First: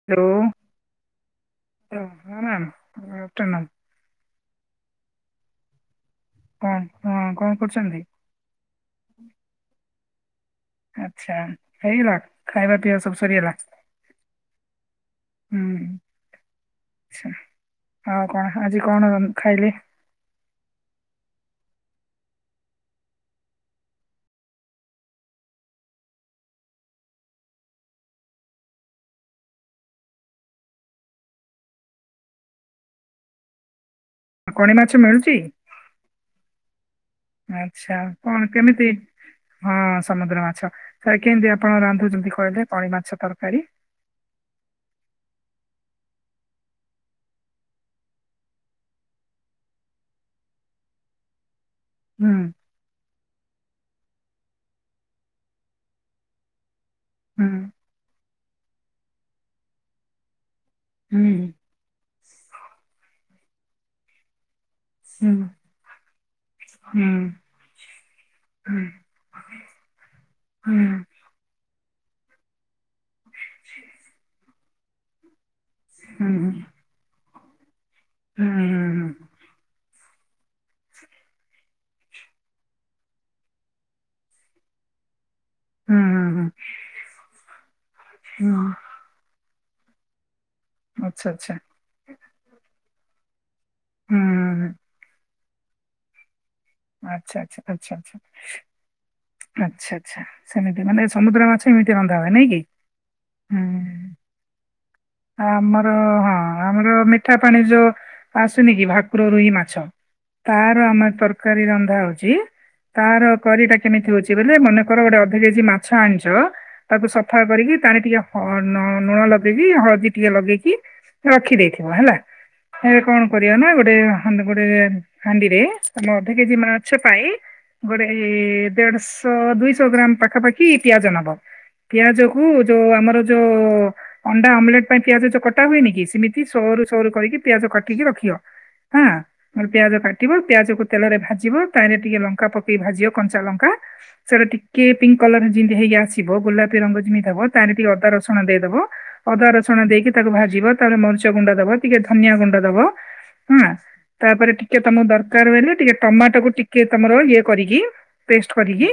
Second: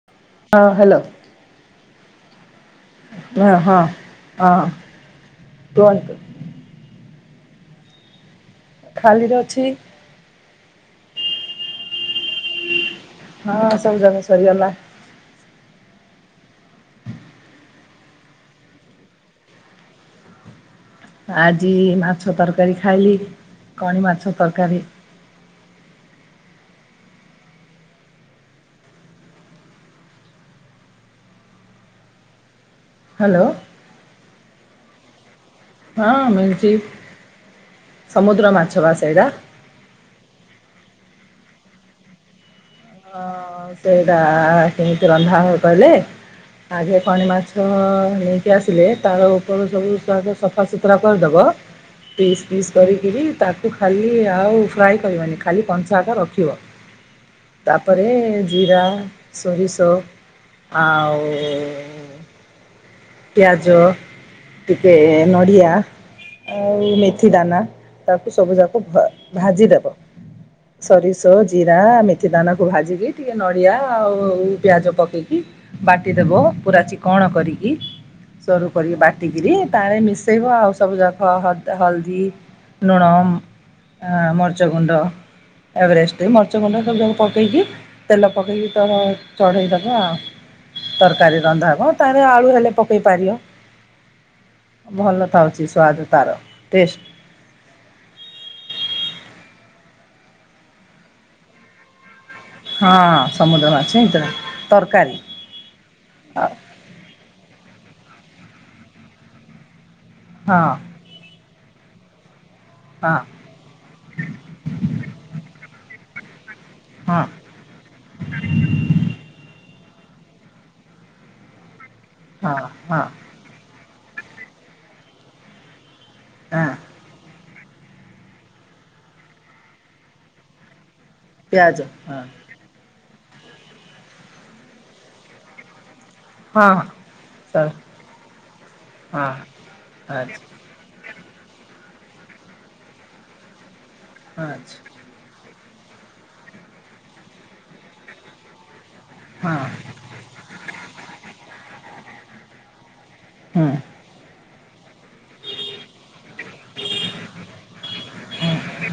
। [unintelligible] ହଁ ହାଲୋ। [unintelligible] କୁହ ଆଫ୍ଟରନୁନ୍ ହଁ ହଁ କୁହନ୍ତୁ? କଣ ହଁ କଣ କରୁଚନ୍ତି? ଖାଲିରେ ଅଛି ଆଚ୍ଛା ହେଇଗଲା ଖାଇବା ପିଇବା ସବୁ ସରିଗଲା? ହଁ ସବୁ ଜାକ ସରିଗଲା ହୁଁ ଛା ହଁ କଣ ଆଜି କଣ ରନ୍ ଖାଇଲେ? ଆଜି ମାଛ ତରକାରୀ ଖାଇଲି କଣି ମାଛ ତରକାରୀ। ହାଲୋ। କଣି ମାଛ ମିଳୁଚି? ହଁ ମିଳୁଛି ଆଚ୍ଛା ସମୁଦ୍ର କଣ ମାଛ କେମିତି? ବା ସେଇଟା ହଁ ସମୁଦ୍ର ମାଛ ଥରେ କେମିତି ଆପଣ ରାନ୍ଧୁଚନ୍ତି କହିଲେ କଣି ମାଛ ତରକାରୀ? ହଁ ସେଇଟା ଆ ଆ କେମିତି ରନ୍ଧା ହବ କହିଲେ ଆଗେ କଣି ମାଛ ଅ ଅ ଅ ନେଇକି ଆସିଲେ ତାର ଉପରୁ ସବୁ [unintelligible] ସଫାସୁତୁରା କରିଦବ ହୁଁ ପିସ୍ ପିସ୍ କରିକିରି ତାକୁ ଖାଲି ଆଉ ଫ୍ରାଏ କରିବନି ଖାଲି କଞ୍ଚାଟା ରଖିବ। ହୁଁ ଉପରେ ଜିରା, ସୋରିଷ ଆଉ ଉ ହୁଁ ଉ ଉ ପିଆଜ ଟିକେ ହୁଁ ନଡ଼ିଆ ଆଉ ହୁଁ ମେଥି ଦାନା ତାକୁ ସବୁ ଯାକ ଭା ଭାଜିଦବ। ହଁ। ସୋରିଷ, ଜିରା, ମେଥି ଦାନାକୁ ଭାଜିକି ଟିକେ ନଡ଼ିଆ ଆଉ ଉ ଉ ପିଆଜ ପକେଇକି ହୁଁ ବାଟିଦବ ପୁରା ଚିକଣ କରିକି ହୁଁ ହୁଁ ସରୁ କରିକି ବାଟିକିରି ତାଁ ରେ ମିଶ ସେଇବ ଆଉ ସବୁ ଜାଖ ହଦ ହଲଦୀ, ନୁଣ ଆଁ ମରିଚ ଗୁଣ୍ଡ ହୁଁ ଏଭରେଷ୍ଟ ହୁଁ ହୁଁ ମରିଚ ଗୁଣ୍ଡ ସବୁ ଯାକ ପକେଇକି ତେଲ ପକେଇକି ହୁଁ ତର ଚଢ଼େଇଦବ ଆଉ ଆଚ୍ଛା ତରକାରୀ ଆଚ୍ଛା ରନ୍ଧା ହବ ତାରେ ଆଳୁ ହେଲେ ପକେଇ ପାରିବ। ହୁଁ ଭଲ ଥାଉଚି ସୁଆଦ ତାର ଟେଷ୍ଟ। ଆଚ୍ଛା ଆଚ୍ଛା ଆଚ୍ଛା ଆଚ୍ଛା ଆଚ୍ଛା ଆଚ୍ଛା ସେମିତି ମାନେ ସମୁଦ୍ର ମାଛ ଏମିତି ରନ୍ଧା ହୁଏ ନାଇଁକି? ହଁ ହୁଁ ସମୁଦ୍ର ମାଛ ହେଇଥିଲା ତରକାରୀ ଆମର ହଁ ଆମର ମିଠା ପାଣି ଯୋଉ ଆସୁନି କି ଭାକୁର ରୋହି ମାଛ ତାର ଆମେ ତର ତରକାରୀ ରନ୍ଧା ହଉଛି, ହଁ ତାର କରିଟା କେମିତି ହଉଛି ବୋଲେ -ମନେ କର ଗୋଟେ ଅଧ କେଜି ମାଛ ଆଣିଛ, ତାକୁ ହଁ ସଫା କରିକି ତାର ଟିକେ ହ ଲୁଣ ଲଗେଇକି, ହଳଦୀ ଟିକେ ଲଗେଇକି ରଖିଦେଇଥିବ ହେଲା, ହଁ ଏବେ ହଁ କଣ? କରିବା ନା, ଗୋଟେ ଗୋଟେ ହାଣ୍ଡିରେ ତମ ଅଧ କେଜି ମା ହଁ ମାଛ ପାଇଁ ଗୋଟେ ଦେଢଶହ ଦୁଇଶହ ଗ୍ରାମ ପାଖାପାଖି ପିଆଜ ନବ। ପିଆଜ କୁ ଯୋଉ, ଆମର ଯୋଉ ଅଣ୍ଡା ଆମଲେଟ ପାଇଁ ପିଆଜ ଯୋଉ କଟା ହୁଏନି କି? ସେମିତି ହଁ ହଁ ସରୁ ସରୁ କରିକି ସାର୍ ପିଆଜ କାଟିକି ରଖିବ, ହଁ ହାଁ, ପିଆଜ କାଟିବ ଆଚ୍ଛା ପିଆଜକୁ ତେଲରେ ଭାଜିବ, ତାରେ ଟିକେ ଲଙ୍କା ପକେଇ ଭାଜିବ କଞ୍ଚା ଲଙ୍କା, ସେଟା ଆଚ୍ଛା ଟିକେ ପିଙ୍କ କଲର ଯେମିତି ହେଇ ଆସିବ, ଗୋଲାପୀ ରଙ୍ଗ ଯେମିତି ହବ, ତାର ଟିକ ଅଦା ରସୁଣ ଦେଇଦବ ଅଦା ହଁ ରସୁଣ ଦେଇକି ତାକୁ ଭାଜିବ, ତାପରେ ମରିଚ ଗୁଣ୍ଡ ଦବ, ଟିକେ ଧନିଆ ଗୁଣ୍ଡ ଦବ। ହଁ, ହୁଁ ତାପରେ ଟିକେ ତମକୁ ଦରକାର ବଲେ ଟିକେ ଟମାଟୋକୁୁ ଟିକେ ତମର ଇଏ କରିକି, ପେଷ୍ଟ କରିକି,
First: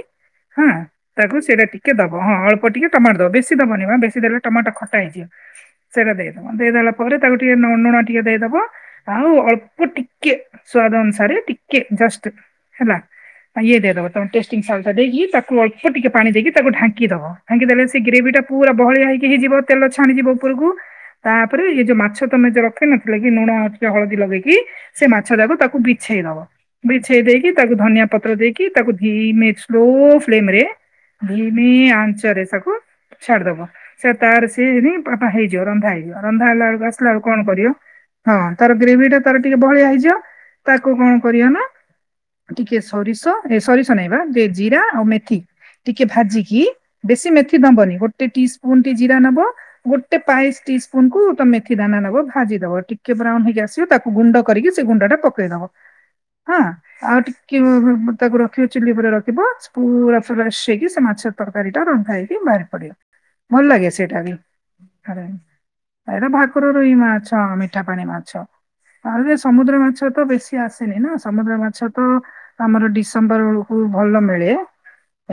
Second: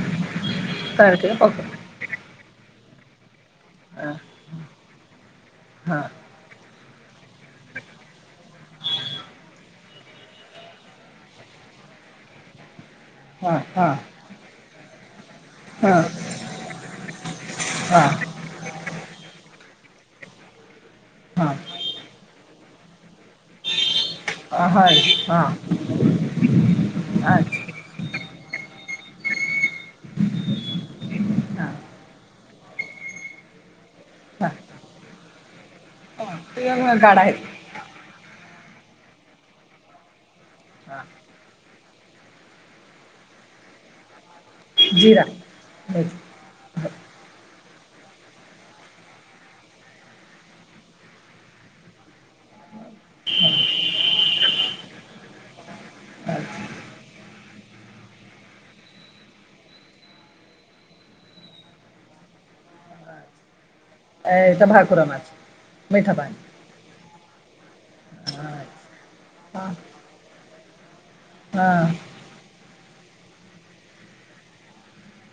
ହଁ ତାର ଟିକେ ତାକୁ ପକା ସେଇଟା ଟି କେ ଦବ, ହଁ ଅଳ୍ପ ଟିକେ ଟମାଟ ଦବ, ବେଶୀ ଦବନି ବା ହଁ ବେଶୀ ଦେଲେ ଟମାଟ ଖଟା ହେଇଯିବ, ହଁ ସେଇଟା ଦେଇଦବ। ଦେଇଦେଲା ପରେ ତାକୁ ଟିକେ ନନୁଣ ଟିକେ ଦେଇଦବ। ଆଉ ଅଳ୍ପ ଟିିକେ ସୁଆଦ ଅନୁସାରେ ଟିିକେ ଜଷ୍ଟ ହେଲା ହଁ ଇଏ ହଁ ଦେଇଦବ କନଟେଷ୍ଟି ସଲ୍ଟ ଦେଇକି ତାକୁ ଅଳ୍ପ ହଁ ଟିକେ ପାଣି ଦେଇକି ତାକୁ ଢାଙ୍କିଦବ। ଢାଙ୍କି ଦେଲେ ସେ ହଁ ଗ୍ରେଭି ଟା ପୁରା ବହଳିଆ ହେଇକି ହେଇଯିବ, ତେଲ ଛାଣିଯିବ ଉପରକୁ, ହଁ ତାପରେ ଇଏ ଯୋଉ ମାଛ ତମ ଯୋଉ ର ନଥିଲେ କି ଲୁଣ ହଉଛି ହଳଦୀ ଲଗେଇକି, ଅ ହଇ ସେ ମାଛ ହଁ ଯାକ ତାକୁ ବିଛେଇ ଦବ, ବିଛେଇ ଦେଇକି ଆଚ୍ଛା ତାକୁ ଧନିଆ ପତ୍ର ଦେଇକି, ତାକୁ ଧୀମ ସ୍ଲୋସ୍ଲିମରେ ଭୂମି ହଁ ହଁ ଆଞ୍ଚରେ ସବୁ ଛାଡିଦବ। ସେ ତାର ସିଏ ହେଇଯିବ, ରନ୍ଧା ହେଇଯିବ, ରନ୍ଧା ହେଲା ବେଳକୁ ଟିକେ ଆସିଲା ଗାଢା ବେଳକୁ କଣ ହେଇଥିବ କରିବ? ହଁ ତାର ଗ୍ରେଭି ଟା ତାର ଟିକେ ବହଳିଆ ହେଇଯିବ, ତାକୁ କଣ? କରିବା ନା, ଟିକେ ସୋରିଷ ଏ ସୋରିଷ ନାଇବା, ଜିରା ଆଉ ମେଥି ଟିକେ ଭାଜିକି ବେଶୀ ମେଥି ଦବନି, ଗୋଟେ ଟି ସ୍ପୁନ ଟି ଜିରା ନବ। ଗୋଟେ ପାଇଶ ଟି ସ୍ପୁନ କୁ ତ ମେଥି ଦାନା ନବ ଭାଜି ଦବିକେ କେ ବ୍ରାଉନ ହେଇକି ଆସିବ ତାକୁ ଗୁଣ୍ଡ କରିକି ସେ ଗୁଣ୍ଡ ଟା ପକେଇଦବ। ହଁ ଆଉ ଟିକେ ତାକୁ ରଖିବ, ଚୁଲି ଉପରେ ରଖିବ, ପୁରା ଫ୍ରେଶ ହେଇକି ସେ ମାଛ ତରକାରୀ ଟା ରନ୍ଧା ହେଇକି ବାହାରି ପଡିବ, ଭଲ ଲାଗେ ସେଇଟା। ବି ଏ ଏଇତ ଭାକୁରା ମାଛ। ମିଠା ଏଇଟା ପାଣି ଭାକୁରରୋହି ମାଛ ମିଠା ପାଣି ମାଛ, ହଁ ଆ ହଁ ସମୁଦ୍ର ମାଛ। ମାଛ ତ ବେଶି ଆସେନି ନା ସମୁଦ୍ର ମାଛ ତ ହଁ ଆମର ଡିସେମ୍ବର ବେଳକୁ ଭଲ ମିଳେ,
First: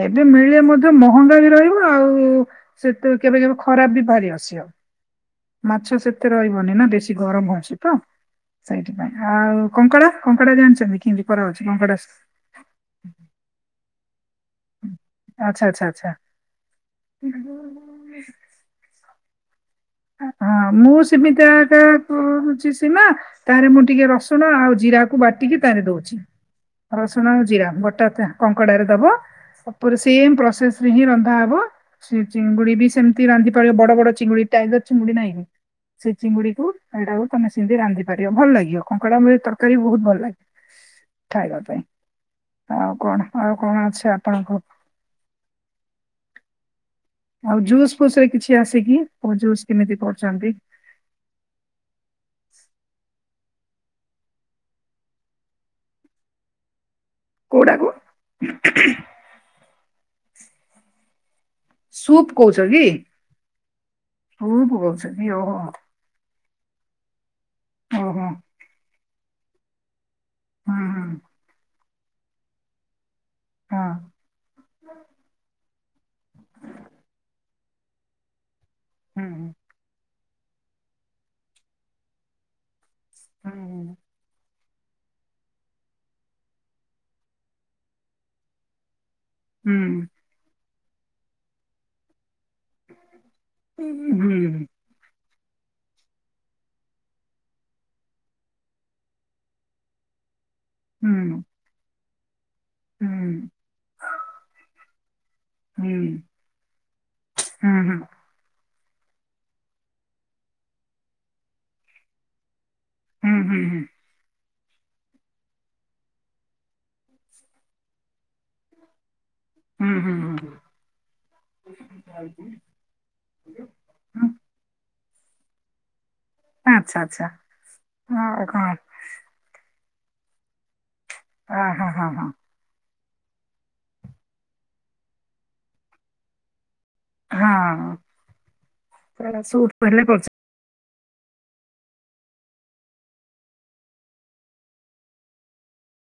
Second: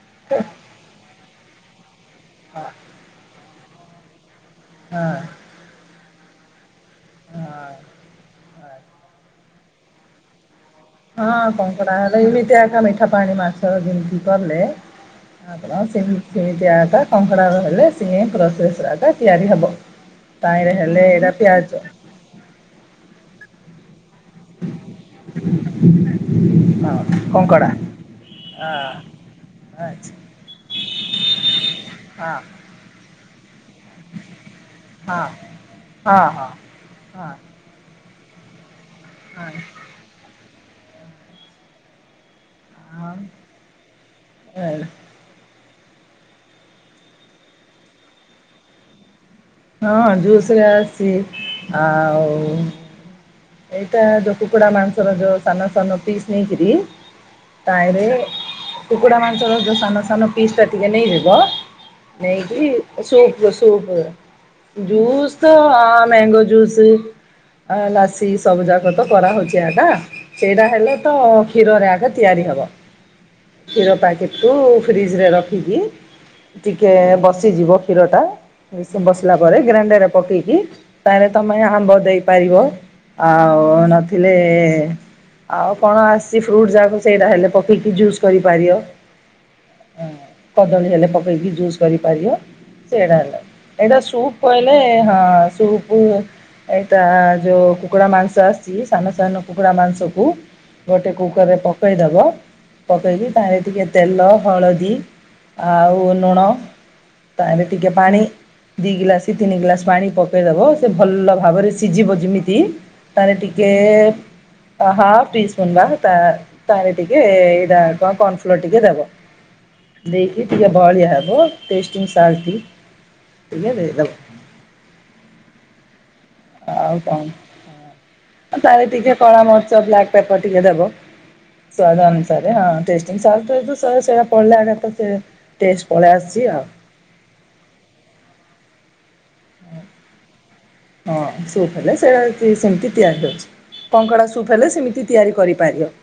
ଏବେ ମିଳେ ମଧ୍ୟ ମହଙ୍ଗା ବି ରହିବ। ଆଉ ସେ ତୁ କେବେ କେବେ ଖରାପ ବି ବାହାରି ଅସି ଆଉ ହଁଅଁ ମାଛ ସେତେ ରହିବନି ନା, ବେଶୀ ଗରମ ହଁ ହଉଛି ତ। ହଁ ସେଇଥି ପାଇଁ ଆଉ କଙ୍କଡା କଙ୍କଡା ଜାଣିଛନ୍ତି କି? ହଁ କଙ୍କଡା ହେଲେ ଏମିତି ଏକା ମିଠା ପାଣି ମାଛ ଯେମିତି କଲେ ଆ ଆଚ୍ଛା ତା ଆଚ୍ଛା ଆଚ୍ଛା ସେଇ ତିମିତିଆ କଙ୍କଡ଼ା ରହିଲେ [unintelligible] ତିଆରି ହବ। ତାଇରେ ହେଲେ ଏଇଟା ପିଆଜ। ହ ହଉଛି ସୀମା, ତାରେ ମୁଁ ଟିକେ ରସୁଣ ଆଉ ଜିରାକୁ ବାଟିକି ତାରେ ଦଉଛି। ହଁ ରସୁଣ ଆଉ ଜିରା କଙ୍କଡ଼ା ଗୋଟା କଙ୍କଡା ରେ ହଁ ଦବ। ତାପରେ ଆଚ୍ଛା ସେମ ପ୍ରସେସ ସେ ହିଁ ରନ୍ଧା ହବ ସେ ହଁ ଚିଙ୍ଗୁଡି ବି ସେମିତି ରାନ୍ଧି ପାରିବ ବଡ ବଡ ଚିଙ୍ଗୁଡି ଟା ଚିଙ୍ଗୁଡି ହଁ ନହିଁନି ସେ ହଁ ଚିଙ୍ଗୁଡି କୁ ଏଇଟାକୁ ତମେ ସେମିତି ରାନ୍ଧି ପାରିବ ଭଲ ଲାଗିବ କଙ୍କଡା ହଁ ମିଲ ତରକାରୀ ହଁ ବହୁତ ଭଲ ଲାଗେ ଖାଇବା ପାଇଁ। ଆଉ କଣ ଆଉ କଣ ଅଛି ଆପଣଙ୍କ ହଁ ଆଉ ଜୁସ୍ ଫୁସ୍ ରେ କିଛି ଆସେକି ଓ ଜୁସ୍ କେମିତି ହଁ କରୁଛନ୍ତି ଜୁସରେ ଆସିଛି ଆଉ ଏଇଟା ଯୋ କୁକୁଡ଼ା ମାଂସର ଯୋ ସାନ ସାନ ପିସ ନେଇକରି କୋଉଟାକୁ ତାରେ କୁକୁଡ଼ା ମାଂସର ଯୋ ସାନ ସାନ ପିସ୍ କାଟିିକି ନେଇଯିବ। ସୁପ୍ କହୁଛ ନେଇକି କି ସୂପ ସୂପ୍ ସୁପ୍ କହୁଛ କି ଜୁସ୍ ତ ଓହୋ ମ୍ୟାଙ୍ଗୋ ଜୁସ୍ ଓହୋ ଲସି ସବୁ ଯାକ କରା ହଉଛି ଆଗା ସେଇଟା ହୁଁ ହେଲେ ହୁଁ ତ କ୍ଷୀରରେ ଆଗ ତିଆରି ହବ। ହଁ କ୍ଷୀର ପାକେଟରୁ ଫ୍ରିଜରେ ରଖିକି ଟିକେ ବ ଯିବ କ୍ଷୀରଟା ହୁଁ ବସିଲା ପରେ ଗ୍ରାଇଣ୍ଡେରେ ପକେଇକି ତାହେଲେ ତମେ ଆମ୍ବ ଦେଇପାରିବ। ହୁଁ ଆଉ ହୁଁ ନଥିଲେ ଆଉ କଣ ଆସିଛି ଫ୍ରୁଟ ଯାକ ସେଇଟା ହେଲେ ପକେଇକି ଜୁସ କରିପାରିବ। ହୁଁ। ହଁ, କଦଳୀ ହେଲେ ପକେଇକି ଜୁସ କରିପାରିବ। ସେଇଡ଼ା ହେଲା ଏଟା ହୁଁ ହୁଁ ସୂପକହିଲେ ହଁ ସୁପ ଏଇଟା ଯଉ କୁକୁଡ଼ା ମାଂସ ଆସିଛି ସାନ ସାନ କୁକୁଡ଼ା ମାଂସକୁ ଗୋଟେ ହୁଁ କୁକରରେ ପକେଇଦବ। ପକାଇକି ତାରେ ଟିକେ ତେଲ ହଳଦୀ ଆଉ ଲୁଣ ତାରେ ଟିକେ ପାଣି। ଦି ଗିଲାସେ ତିନି ଗିଲାସେ ପାଣି ପକେଇ ଦବ ସେ ଭଲ ଭାବରେ ସିଝିବ ଯେମିତି। ତାରେ ଟିକେ ଏ ହାଫ ଟି ସ୍ପୁନ୍ ବା ତାରେ ଟିକେ ଏଇଟା କଣ କର୍ଣଫ୍ଲୋର ଟିକେ ଦବ। ଦେଇକି ଟିକେ ବଅଳିଆ ହବ ଟେଷ୍ଟିଂ ସଲଟି ଟିକେ ଦେଇଦେବ। ଆଉ କଣ ଉ ତାର ଟିକେ କଳା ମରଚ ବ୍ଲାକ୍ ପେପର ଟିକେ ଦେବ ସୁଆଦ ଅନୁସାରେ। ହଁ ଟେଷ୍ଟିଙ୍ଗ ସଲ୍ଟଟା ସ ତ ପଇଲା ମାନେ ତ ଟେଷ୍ଟ ପଳେଇ ଆସିଛି ଆଉ। ହଁ ସେ ହେଲେ ପ [unintelligible] ହଁ ସିଏପି ହେଲେ ସେ ସେମିତି ତିଆରି କରୁଛି। କଙ୍କଡା ସୁପ୍ ହେଲେ ସେମିତି ତିଆରି କରିପାରିବ।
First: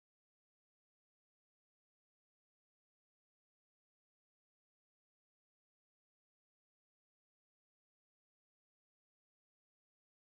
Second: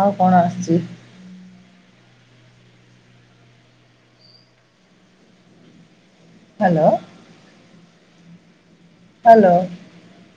ଆଉ କଣ ଆସିଛି? ହ୍ୟାଲୋ। ହ୍ୟାଲୋ।